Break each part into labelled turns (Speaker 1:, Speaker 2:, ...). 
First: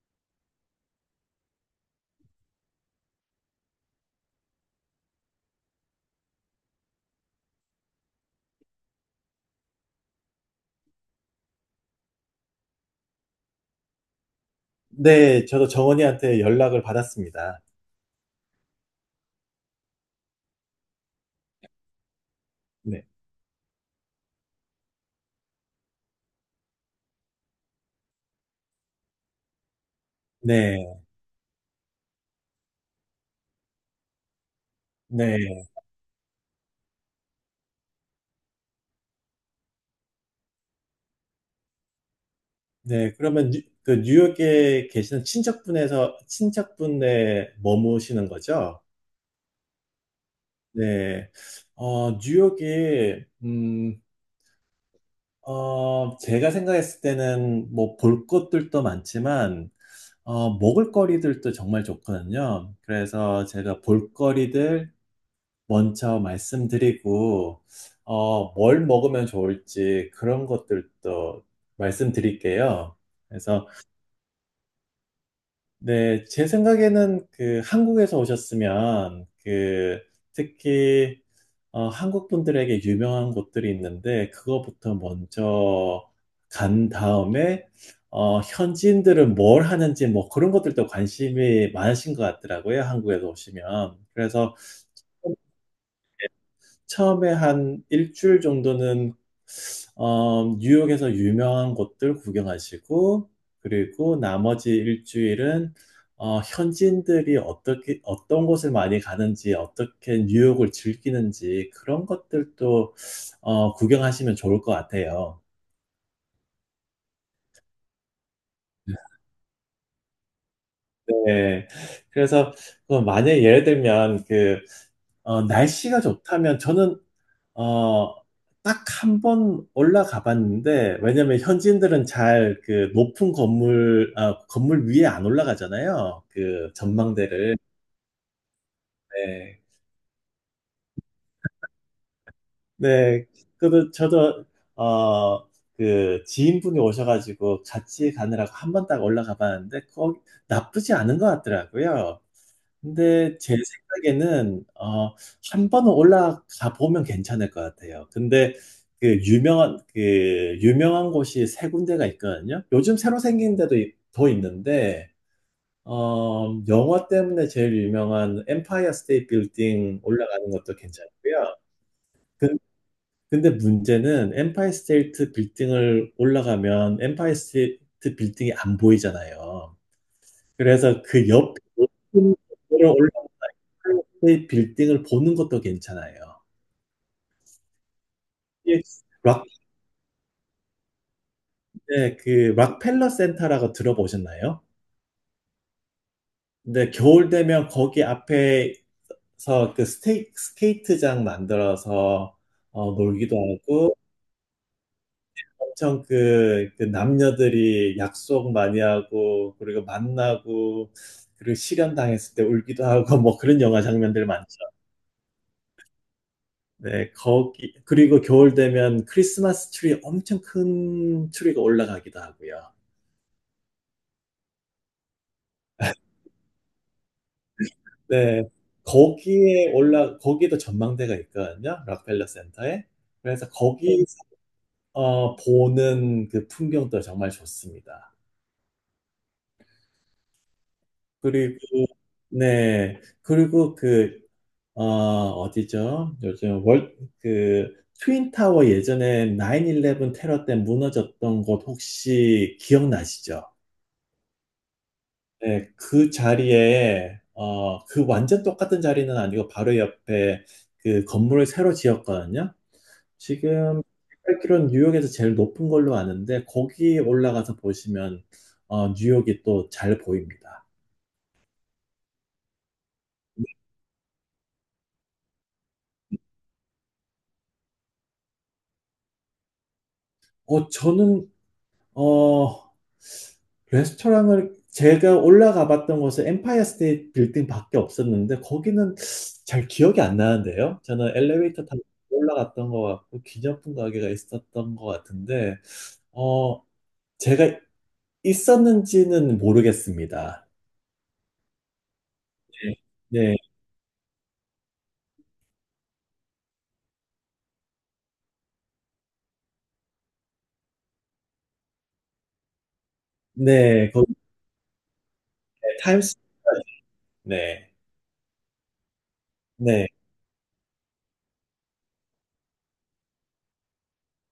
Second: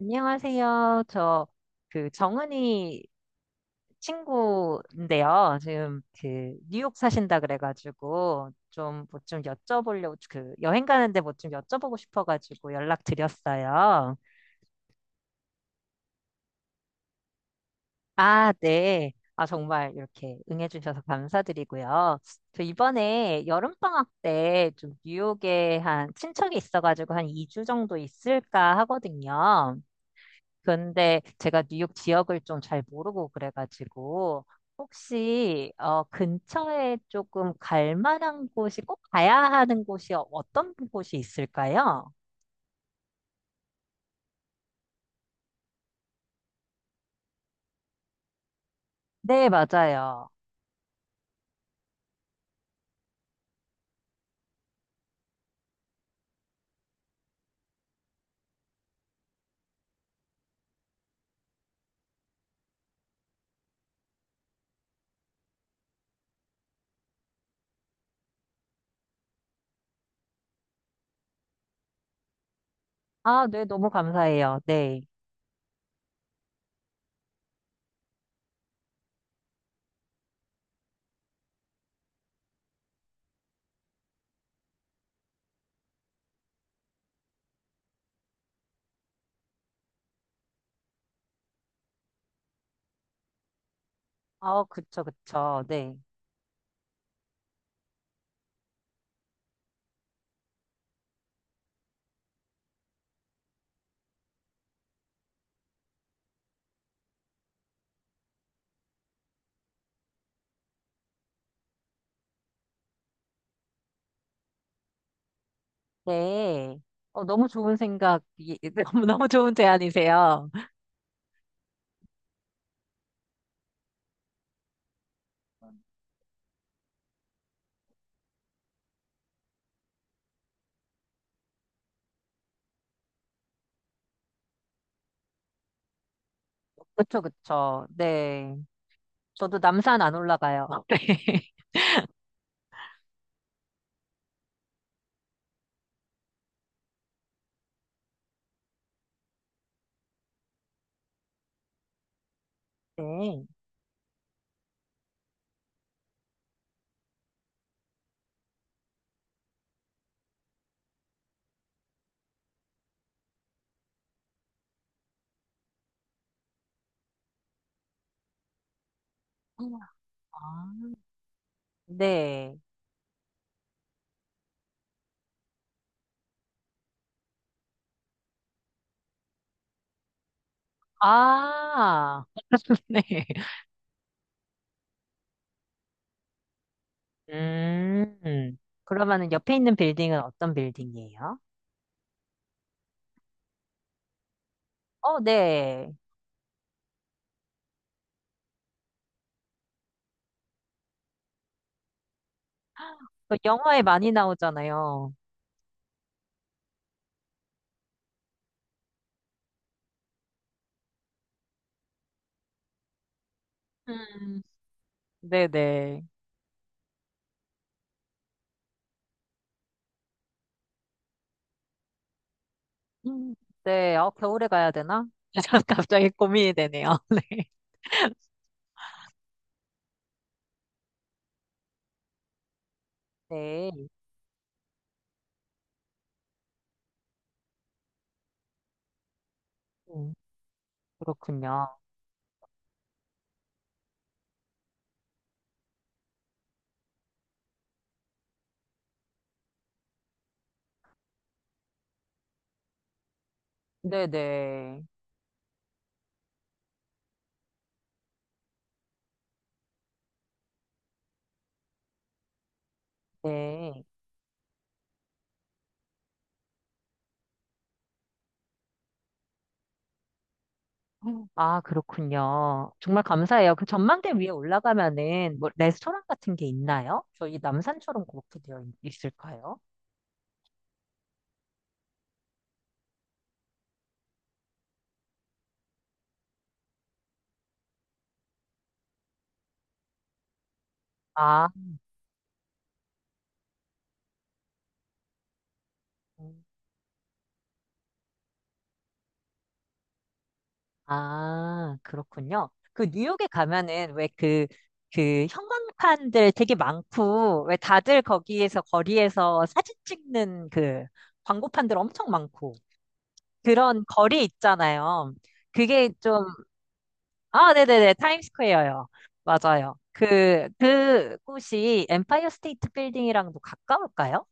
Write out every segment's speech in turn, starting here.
Speaker 1: 안녕하세요. 정은이 친구인데요. 뉴욕 사신다 그래가지고, 여행 가는데 뭐 좀 여쭤보고 싶어가지고 연락드렸어요.
Speaker 2: 네. 저도 정언니한테 연락을 받았습니다.
Speaker 1: 아, 네. 아, 정말 이렇게 응해주셔서 감사드리고요. 저
Speaker 2: 네.
Speaker 1: 이번에 여름방학 때 좀 뉴욕에 한 친척이 있어가지고 한 2주 정도 있을까 하거든요.
Speaker 2: 네.
Speaker 1: 근데 제가 뉴욕 지역을 좀 잘 모르고 그래가지고
Speaker 2: 네.
Speaker 1: 혹시 근처에 조금 갈 만한 곳이 꼭 가야 하는 곳이 어떤 곳이 있을까요?
Speaker 2: 네. 그러면 뉴 그 뉴욕에 계시는 친척분에 머무시는 거죠?
Speaker 1: 네, 맞아요.
Speaker 2: 네. 뉴욕이, 제가 생각했을 때는 뭐 볼 것들도 많지만 먹을거리들도 정말 좋거든요. 그래서 제가 볼거리들 먼저 말씀드리고, 뭘 먹으면 좋을지 그런 것들도 말씀드릴게요.
Speaker 1: 아, 네,
Speaker 2: 그래서,
Speaker 1: 너무 감사해요. 네.
Speaker 2: 네, 제 생각에는 그 한국에서 오셨으면 그 특히 한국 분들에게 유명한 곳들이 있는데 그거부터 먼저 간 다음에, 현지인들은 뭘 하는지 뭐 그런 것들도 관심이 많으신 것 같더라고요. 한국에서 오시면. 그래서
Speaker 1: 아, 그쵸, 그쵸. 네.
Speaker 2: 처음에 한 일주일 정도는 뉴욕에서 유명한 곳들 구경하시고, 그리고 나머지 일주일은 현지인들이 어떻게, 어떤 곳을 많이 가는지, 어떻게 뉴욕을 즐기는지, 그런 것들도 구경하시면 좋을 것 같아요.
Speaker 1: 네. 어, 너무 좋은 생각, 너무 좋은 제안이세요.
Speaker 2: 네. 그래서 그 만약에 예를 들면 그 날씨가 좋다면 저는 어, 딱 한번 올라가 봤는데, 왜냐면 현지인들은 잘 그 높은 건물 위에 안 올라가잖아요. 그
Speaker 1: 그쵸,
Speaker 2: 전망대를.
Speaker 1: 그쵸. 네. 저도
Speaker 2: 네.
Speaker 1: 남산 안 올라가요.
Speaker 2: 네, 그, 저도, 어, 그, 지인분이 오셔가지고 같이 가느라고 한 번 딱 올라가 봤는데, 거기 나쁘지 않은 것 같더라고요. 근데
Speaker 1: 네.
Speaker 2: 제 생각에는, 한 번 올라가 보면 괜찮을 것 같아요. 근데 그 유명한 곳이 세 군데가 있거든요. 요즘 새로 생긴 데도 더 있는데, 영화 때문에 제일 유명한 엠파이어 스테이트 빌딩 올라가는
Speaker 1: 아,
Speaker 2: 것도 괜찮고요.
Speaker 1: 네.
Speaker 2: 근데 문제는 엠파이 스테이트 빌딩을 올라가면 엠파이 스테이트 빌딩이 안 보이잖아요. 그래서 그 옆에
Speaker 1: 아,
Speaker 2: 높은 건물을
Speaker 1: 네.
Speaker 2: 올라가는 그 빌딩을 보는 것도 괜찮아요.
Speaker 1: 음,
Speaker 2: 예,
Speaker 1: 그러면은
Speaker 2: 락,
Speaker 1: 옆에 있는 빌딩은 어떤 빌딩이에요?
Speaker 2: 네, 그 락펠러 센터라고 들어보셨나요?
Speaker 1: 어, 네.
Speaker 2: 근데 겨울 되면 거기 앞에서 그 스케이트장 만들어서
Speaker 1: 그
Speaker 2: 놀기도
Speaker 1: 영화에
Speaker 2: 하고
Speaker 1: 많이 나오잖아요.
Speaker 2: 엄청 그 남녀들이 약속 많이 하고 그리고 만나고 그리고 실현당했을 때 울기도 하고 뭐 그런 영화 장면들
Speaker 1: 음,
Speaker 2: 많죠.
Speaker 1: 네네.
Speaker 2: 네, 거기 그리고 겨울 되면 크리스마스 트리, 엄청 큰 트리가 올라가기도 하고요.
Speaker 1: 음, 네. 어, 겨울에 가야 되나? 갑자기 고민이 되네요. 네.
Speaker 2: 네, 거기에 올라 거기도 전망대가 있거든요. 락펠러 센터에. 그래서
Speaker 1: 네.
Speaker 2: 거기 보는 그 풍경도 정말 좋습니다.
Speaker 1: 음,
Speaker 2: 그리고
Speaker 1: 그렇군요.
Speaker 2: 네, 그리고 그 어디죠? 요즘 트윈타워 예전에 9/11 테러 때 무너졌던 곳 혹시 기억나시죠?
Speaker 1: 네네.
Speaker 2: 네, 그 자리에, 그 완전 똑같은 자리는 아니고 바로 옆에 그 건물을 새로 지었거든요. 지금
Speaker 1: 네.
Speaker 2: 8km는 뉴욕에서 제일 높은 걸로 아는데 거기 올라가서 보시면 뉴욕이 또 잘 보입니다.
Speaker 1: 아, 그렇군요. 정말 감사해요. 그 전망대 위에 올라가면은 뭐 레스토랑 같은 게 있나요? 저희 남산처럼 그렇게 있을까요?
Speaker 2: 저는 어, 레스토랑을 제가 올라가 봤던 곳은 엠파이어 스테이트 빌딩밖에 없었는데 거기는 잘 기억이 안 나는데요. 저는
Speaker 1: 아,
Speaker 2: 엘리베이터 타고 올라갔던 것 같고 기념품 가게가 있었던 것 같은데
Speaker 1: 음.
Speaker 2: 어, 제가 있었는지는 모르겠습니다.
Speaker 1: 아, 그렇군요.
Speaker 2: 네,
Speaker 1: 그 뉴욕에
Speaker 2: 네,
Speaker 1: 가면은 그 형광판들 되게 많고, 왜 다들 거기에서 거리에서 사진 찍는 그 광고판들 엄청 많고, 그런
Speaker 2: 네, 거기
Speaker 1: 거리 있잖아요. 그게
Speaker 2: 타임스,
Speaker 1: 좀, 아,
Speaker 2: 네,
Speaker 1: 네네네, 타임스퀘어요. 맞아요.
Speaker 2: 네.
Speaker 1: 그 곳이 엠파이어 스테이트 빌딩이랑도 가까울까요?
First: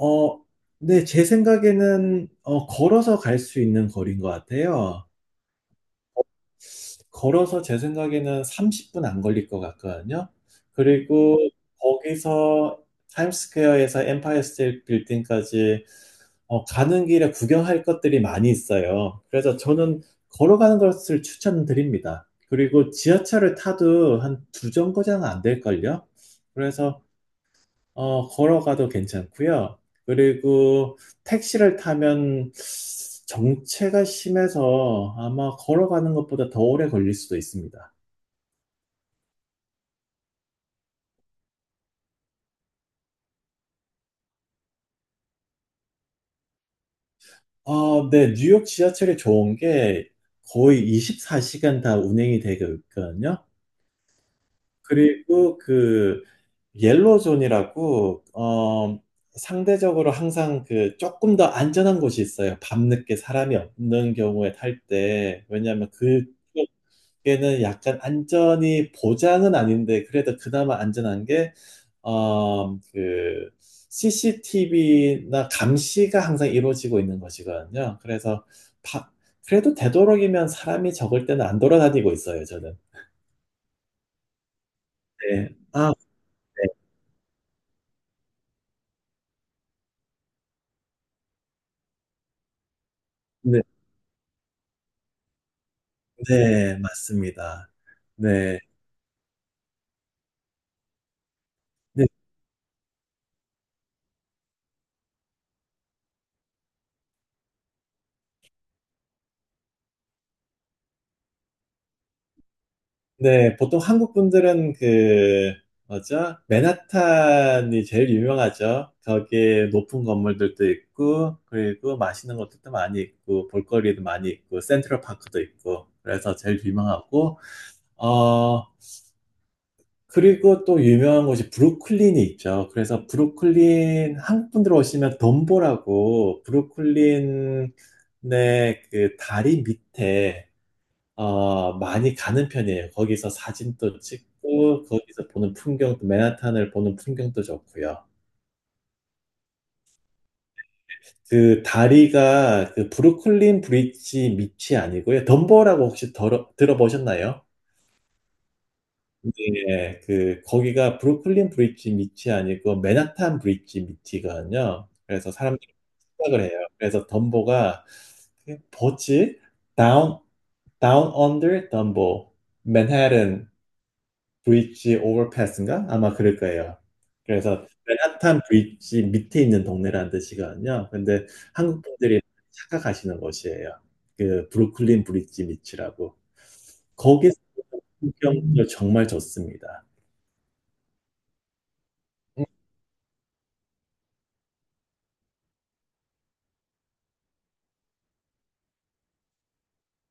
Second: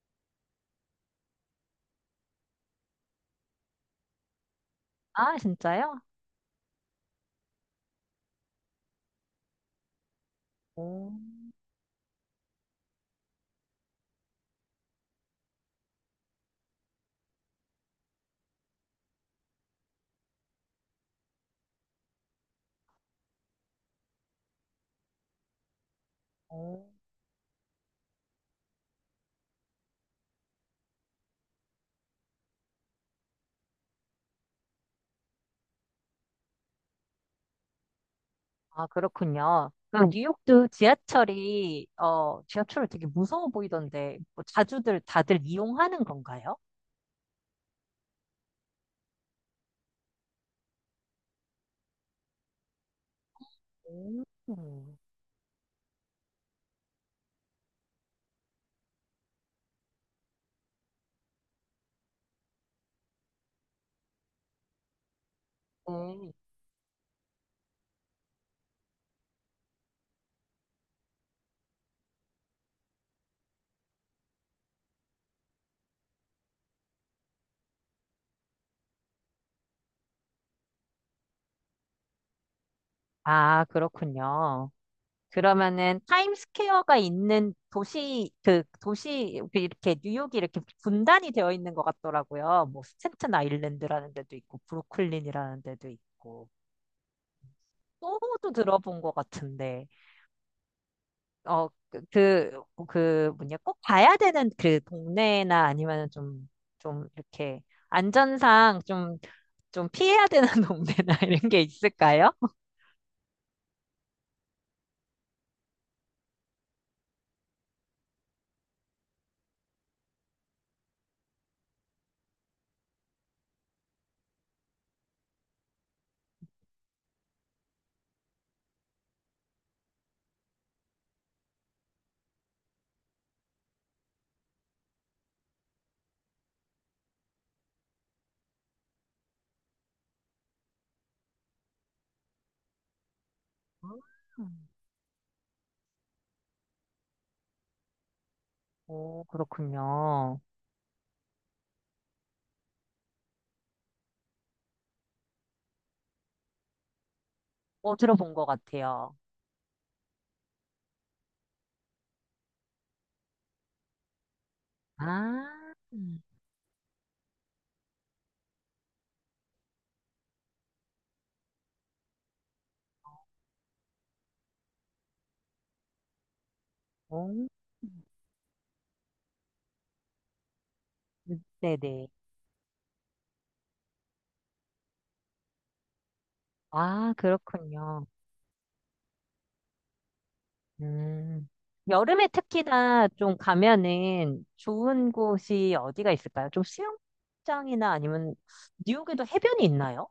Speaker 2: 어, 네, 제 생각에는 걸어서 갈 수 있는 거리인 것 같아요.
Speaker 1: 아, 진짜요?
Speaker 2: 걸어서 제 생각에는 30분 안 걸릴 것 같거든요.
Speaker 1: 오,
Speaker 2: 그리고 거기서 타임스퀘어에서 엠파이어 스테이트 빌딩까지 가는 길에 구경할 것들이 많이 있어요. 그래서 저는 걸어가는 것을 추천드립니다. 그리고 지하철을 타도 한 두 정거장 안 될걸요?
Speaker 1: 오.
Speaker 2: 그래서 걸어가도 괜찮고요. 그리고 택시를 타면 정체가 심해서 아마 걸어가는 것보다 더 오래 걸릴 수도 있습니다.
Speaker 1: 아, 그렇군요. 뉴욕도 지하철을 되게 무서워 보이던데 뭐 자주들 다들 이용하는 건가요?
Speaker 2: 아, 네, 뉴욕 지하철이 좋은 게 거의 24시간 다 운행이 되고 있거든요.
Speaker 1: 음.
Speaker 2: 그리고 그 옐로존이라고, 상대적으로 항상 그 조금 더 안전한 곳이 있어요. 밤늦게 사람이 없는 경우에 탈 때. 왜냐하면
Speaker 1: 네.
Speaker 2: 그쪽에는 약간 안전이 보장은 아닌데 그래도 그나마 안전한 게 그 CCTV나 감시가 항상 이루어지고 있는 것이거든요. 그래서 바- 그래도 되도록이면 사람이 적을 때는 안 돌아다니고 있어요, 저는.
Speaker 1: 아, 그렇군요.
Speaker 2: 네. 아,
Speaker 1: 그러면은
Speaker 2: 네.
Speaker 1: 타임스퀘어가 있는 도시 그 도시 그 이렇게 뉴욕이 이렇게 분단이 되어 있는 것 같더라고요. 뭐 스탠튼
Speaker 2: 네,
Speaker 1: 아일랜드라는 데도 있고 브루클린이라는 데도 있고
Speaker 2: 네, 맞습니다.
Speaker 1: 소호도
Speaker 2: 네.
Speaker 1: 들어본 것 같은데 어, 그,
Speaker 2: 네,
Speaker 1: 그 꼭 봐야 되는 그 동네나 아니면 이렇게 안전상 피해야 되는 동네나 이런 게 있을까요?
Speaker 2: 네, 보통 한국 분들은 그 뭐죠? 맨하탄이 제일 유명하죠. 거기에 높은 건물들도 있고, 그리고 맛있는 것들도 많이 있고, 볼거리도 많이 있고, 센트럴 파크도 있고, 그래서 제일 유명하고, 어, 그리고 또 유명한 곳이 브루클린이 있죠. 그래서 브루클린, 한국 분들 오시면 덤보라고 브루클린의 그 다리 밑에, 많이 가는 편이에요. 거기서 사진도
Speaker 1: 음.
Speaker 2: 찍고, 거기서 보는 풍경도, 맨하탄을 보는 풍경도 좋고요.
Speaker 1: 오, 그렇군요.
Speaker 2: 그 다리가 그 브루클린 브릿지 밑이 아니고요. 덤보라고 혹시 들어보셨나요?
Speaker 1: 어, 들어본 것 같아요.
Speaker 2: 예. 그 거기가 브루클린 브릿지 밑이 아니고 맨하탄 브릿지 밑이거든요. 그래서 사람들이
Speaker 1: 아,
Speaker 2: 착각을 해요. 그래서 덤보가, 그게 뭐지? Down Under 덤보 맨해튼 브릿지 오버패스인가? 아마 그럴 거예요.
Speaker 1: 오,
Speaker 2: 그래서 맨하탄 브릿지 밑에 있는 동네라는 뜻이거든요. 근데 한국
Speaker 1: 네네.
Speaker 2: 분들이 착각하시는 곳이에요. 그 브루클린 브릿지 밑이라고.
Speaker 1: 아,
Speaker 2: 거기서
Speaker 1: 그렇군요.
Speaker 2: 풍경도 정말 좋습니다.
Speaker 1: 음. 여름에 특히나 좀 가면은 좋은 곳이 어디가 있을까요? 좀 수영장이나 아니면 뉴욕에도 해변이 있나요?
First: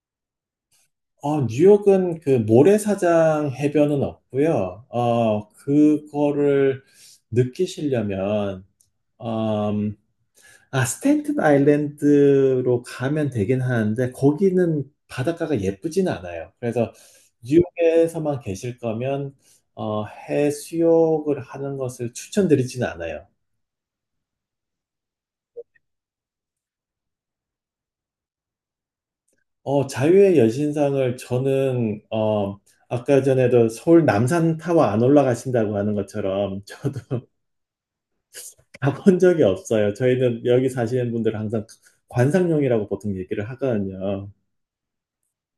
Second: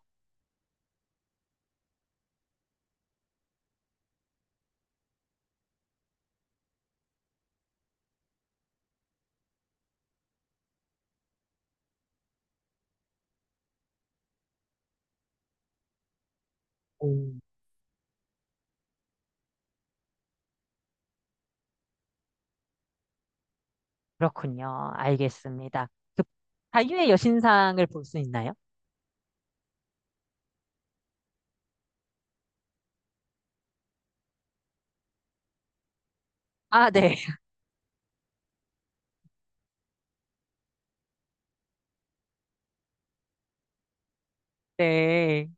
Speaker 2: 뉴욕은 그 모래사장 해변은 없고요. 그거를 느끼시려면 음, 스탠튼 아일랜드로 가면 되긴 하는데 거기는 바닷가가 예쁘진 않아요. 그래서
Speaker 1: 오,
Speaker 2: 뉴욕에서만 계실 거면 해수욕을 하는 것을 추천드리진 않아요.
Speaker 1: 그렇군요. 알겠습니다. 그 자유의 여신상을 볼 수 있나요?
Speaker 2: 자유의 여신상을 저는, 아까 전에도 서울 남산타워 안 올라가신다고 하는 것처럼
Speaker 1: 아, 네.
Speaker 2: 저도 가본 적이 없어요. 저희는 여기 사시는 분들은 항상 관상용이라고 보통 얘기를 하거든요.
Speaker 1: 네.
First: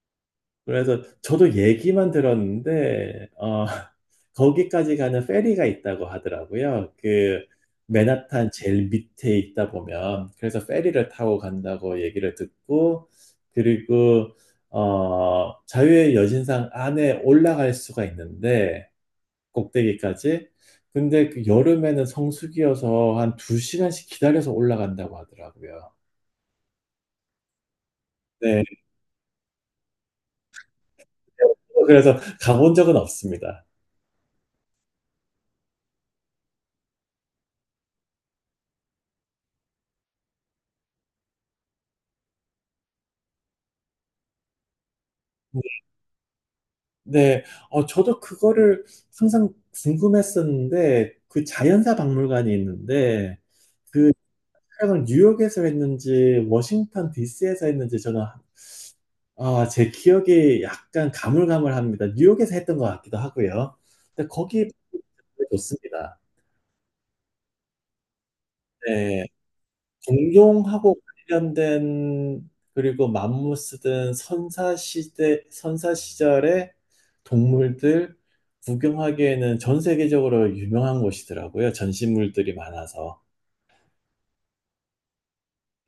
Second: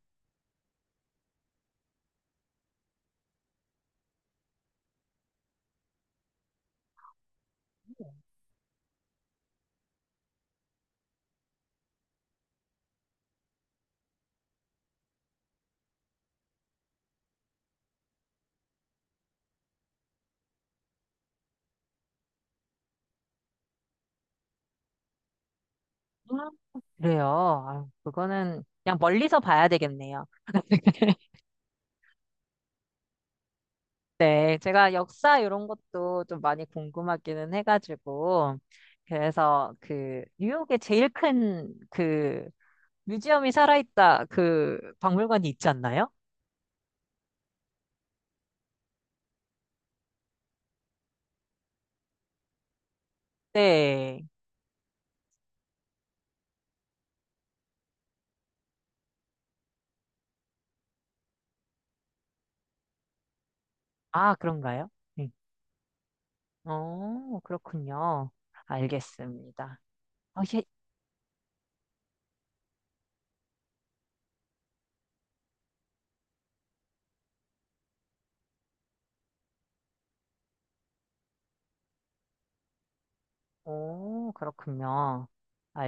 Speaker 2: 그래서 저도 얘기만 들었는데, 거기까지 가는 페리가 있다고 하더라고요. 그, 맨하탄 제일 밑에 있다 보면, 그래서 페리를 타고 간다고 얘기를 듣고, 그리고, 자유의 여신상 안에 올라갈 수가 있는데, 꼭대기까지. 근데 그 여름에는 성수기여서 한 두시간씩 기다려서 올라간다고 하더라고요.
Speaker 1: 아, 그래요. 아, 그거는
Speaker 2: 네.
Speaker 1: 그냥 멀리서 봐야 되겠네요.
Speaker 2: 그래서 가본 적은 없습니다.
Speaker 1: 네. 제가 역사 이런 것도 좀 많이 궁금하기는 해가지고. 그래서 그 뉴욕에 제일 큰 그 뮤지엄이 살아있다 그 박물관이 있지 않나요?
Speaker 2: 네, 저도 그거를 항상 궁금했었는데, 그 자연사 박물관이 있는데, 그
Speaker 1: 네.
Speaker 2: 촬영을 뉴욕에서 했는지, 워싱턴 DC에서 했는지, 저는, 아, 제 기억이 약간 가물가물합니다. 뉴욕에서 했던 것 같기도 하고요. 근데
Speaker 1: 아,
Speaker 2: 거기
Speaker 1: 그런가요? 네.
Speaker 2: 좋습니다.
Speaker 1: 어, 그렇군요.
Speaker 2: 네.
Speaker 1: 알겠습니다. 어, 예.
Speaker 2: 공룡하고 관련된, 그리고 맘무스든 선사 시절의 동물들 구경하기에는 전 세계적으로 유명한 곳이더라고요. 전시물들이 많아서.
Speaker 1: 오, 그렇군요.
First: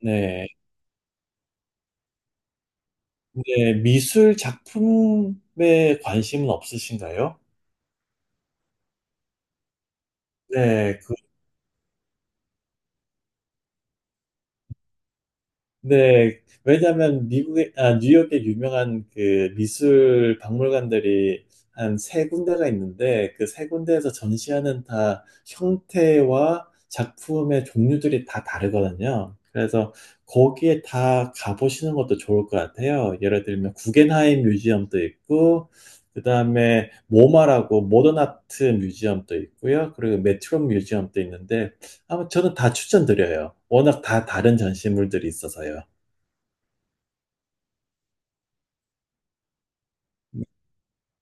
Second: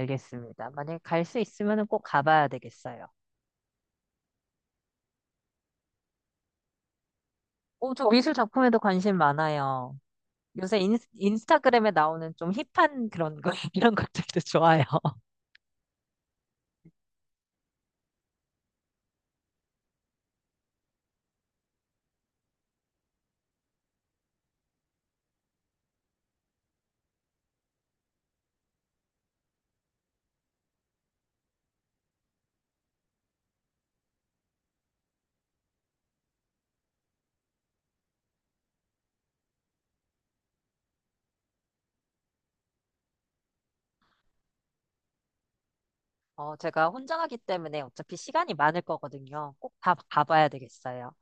Speaker 2: 네.
Speaker 1: 만약에 갈 수 있으면 꼭 가봐야 되겠어요.
Speaker 2: 근데 미술 작품에 관심은 없으신가요?
Speaker 1: 오, 저 미술 작품에도 관심 많아요. 요새
Speaker 2: 네.
Speaker 1: 인스타그램에 나오는 좀 힙한 그런 거, 이런 것들도 좋아요.
Speaker 2: 네, 왜냐하면 뉴욕에 유명한 그 미술 박물관들이 한 세 군데가 있는데 그 세 군데에서 전시하는 다 형태와 작품의 종류들이 다 다르거든요. 그래서 거기에 다 가보시는 것도 좋을 것 같아요. 예를 들면 구겐하임 뮤지엄도 있고, 그다음에 모마라고 모던 아트 뮤지엄도 있고요. 그리고 메트로 뮤지엄도 있는데 아마 저는 다 추천드려요. 워낙 다 다른 전시물들이 있어서요.
Speaker 1: 어, 제가 혼자 가기 때문에 어차피 시간이 많을 거거든요. 꼭 다 가봐야 되겠어요.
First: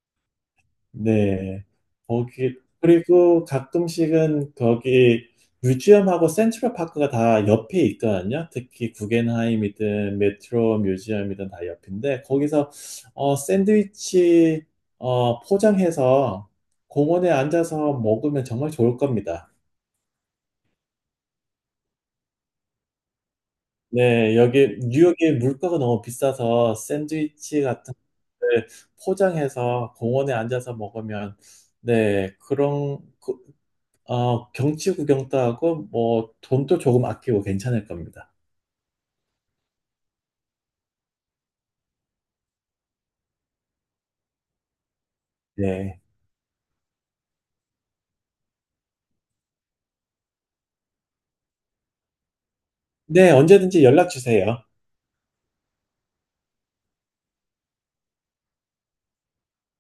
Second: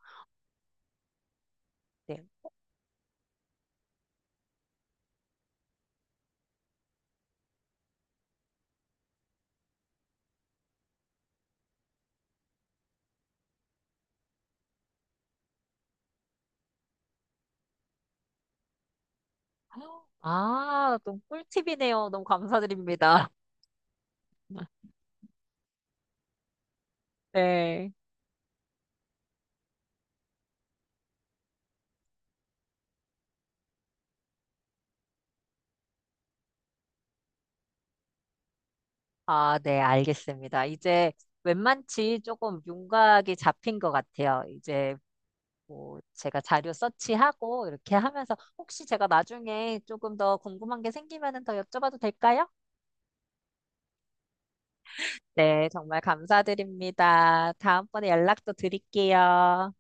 Speaker 2: 네.
Speaker 1: 네.
Speaker 2: 거기, 그리고 가끔씩은 거기 뮤지엄하고 센트럴 파크가 다 옆에 있거든요. 특히 구겐하임이든 메트로 뮤지엄이든 다 옆인데, 거기서 샌드위치 포장해서 공원에 앉아서 먹으면 정말 좋을 겁니다.
Speaker 1: 아, 또 꿀팁이네요. 너무 감사드립니다.
Speaker 2: 네, 여기 뉴욕의 물가가 너무 비싸서 샌드위치
Speaker 1: 네.
Speaker 2: 같은 걸 포장해서 공원에 앉아서 먹으면, 네, 경치 구경도 하고, 뭐, 돈도 조금 아끼고 괜찮을 겁니다.
Speaker 1: 아, 네, 알겠습니다. 이제 웬만치 조금 윤곽이 잡힌 것 같아요. 이제 뭐
Speaker 2: 네.
Speaker 1: 제가 자료 서치하고 이렇게 하면서 혹시 제가 나중에 조금 더 궁금한 게 생기면은 더 여쭤봐도 될까요?
Speaker 2: 네, 언제든지 연락 주세요.
Speaker 1: 네, 정말 감사드립니다. 다음번에 연락도 드릴게요.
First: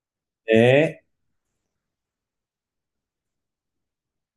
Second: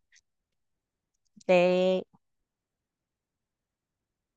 Speaker 2: 네.
Speaker 1: 네.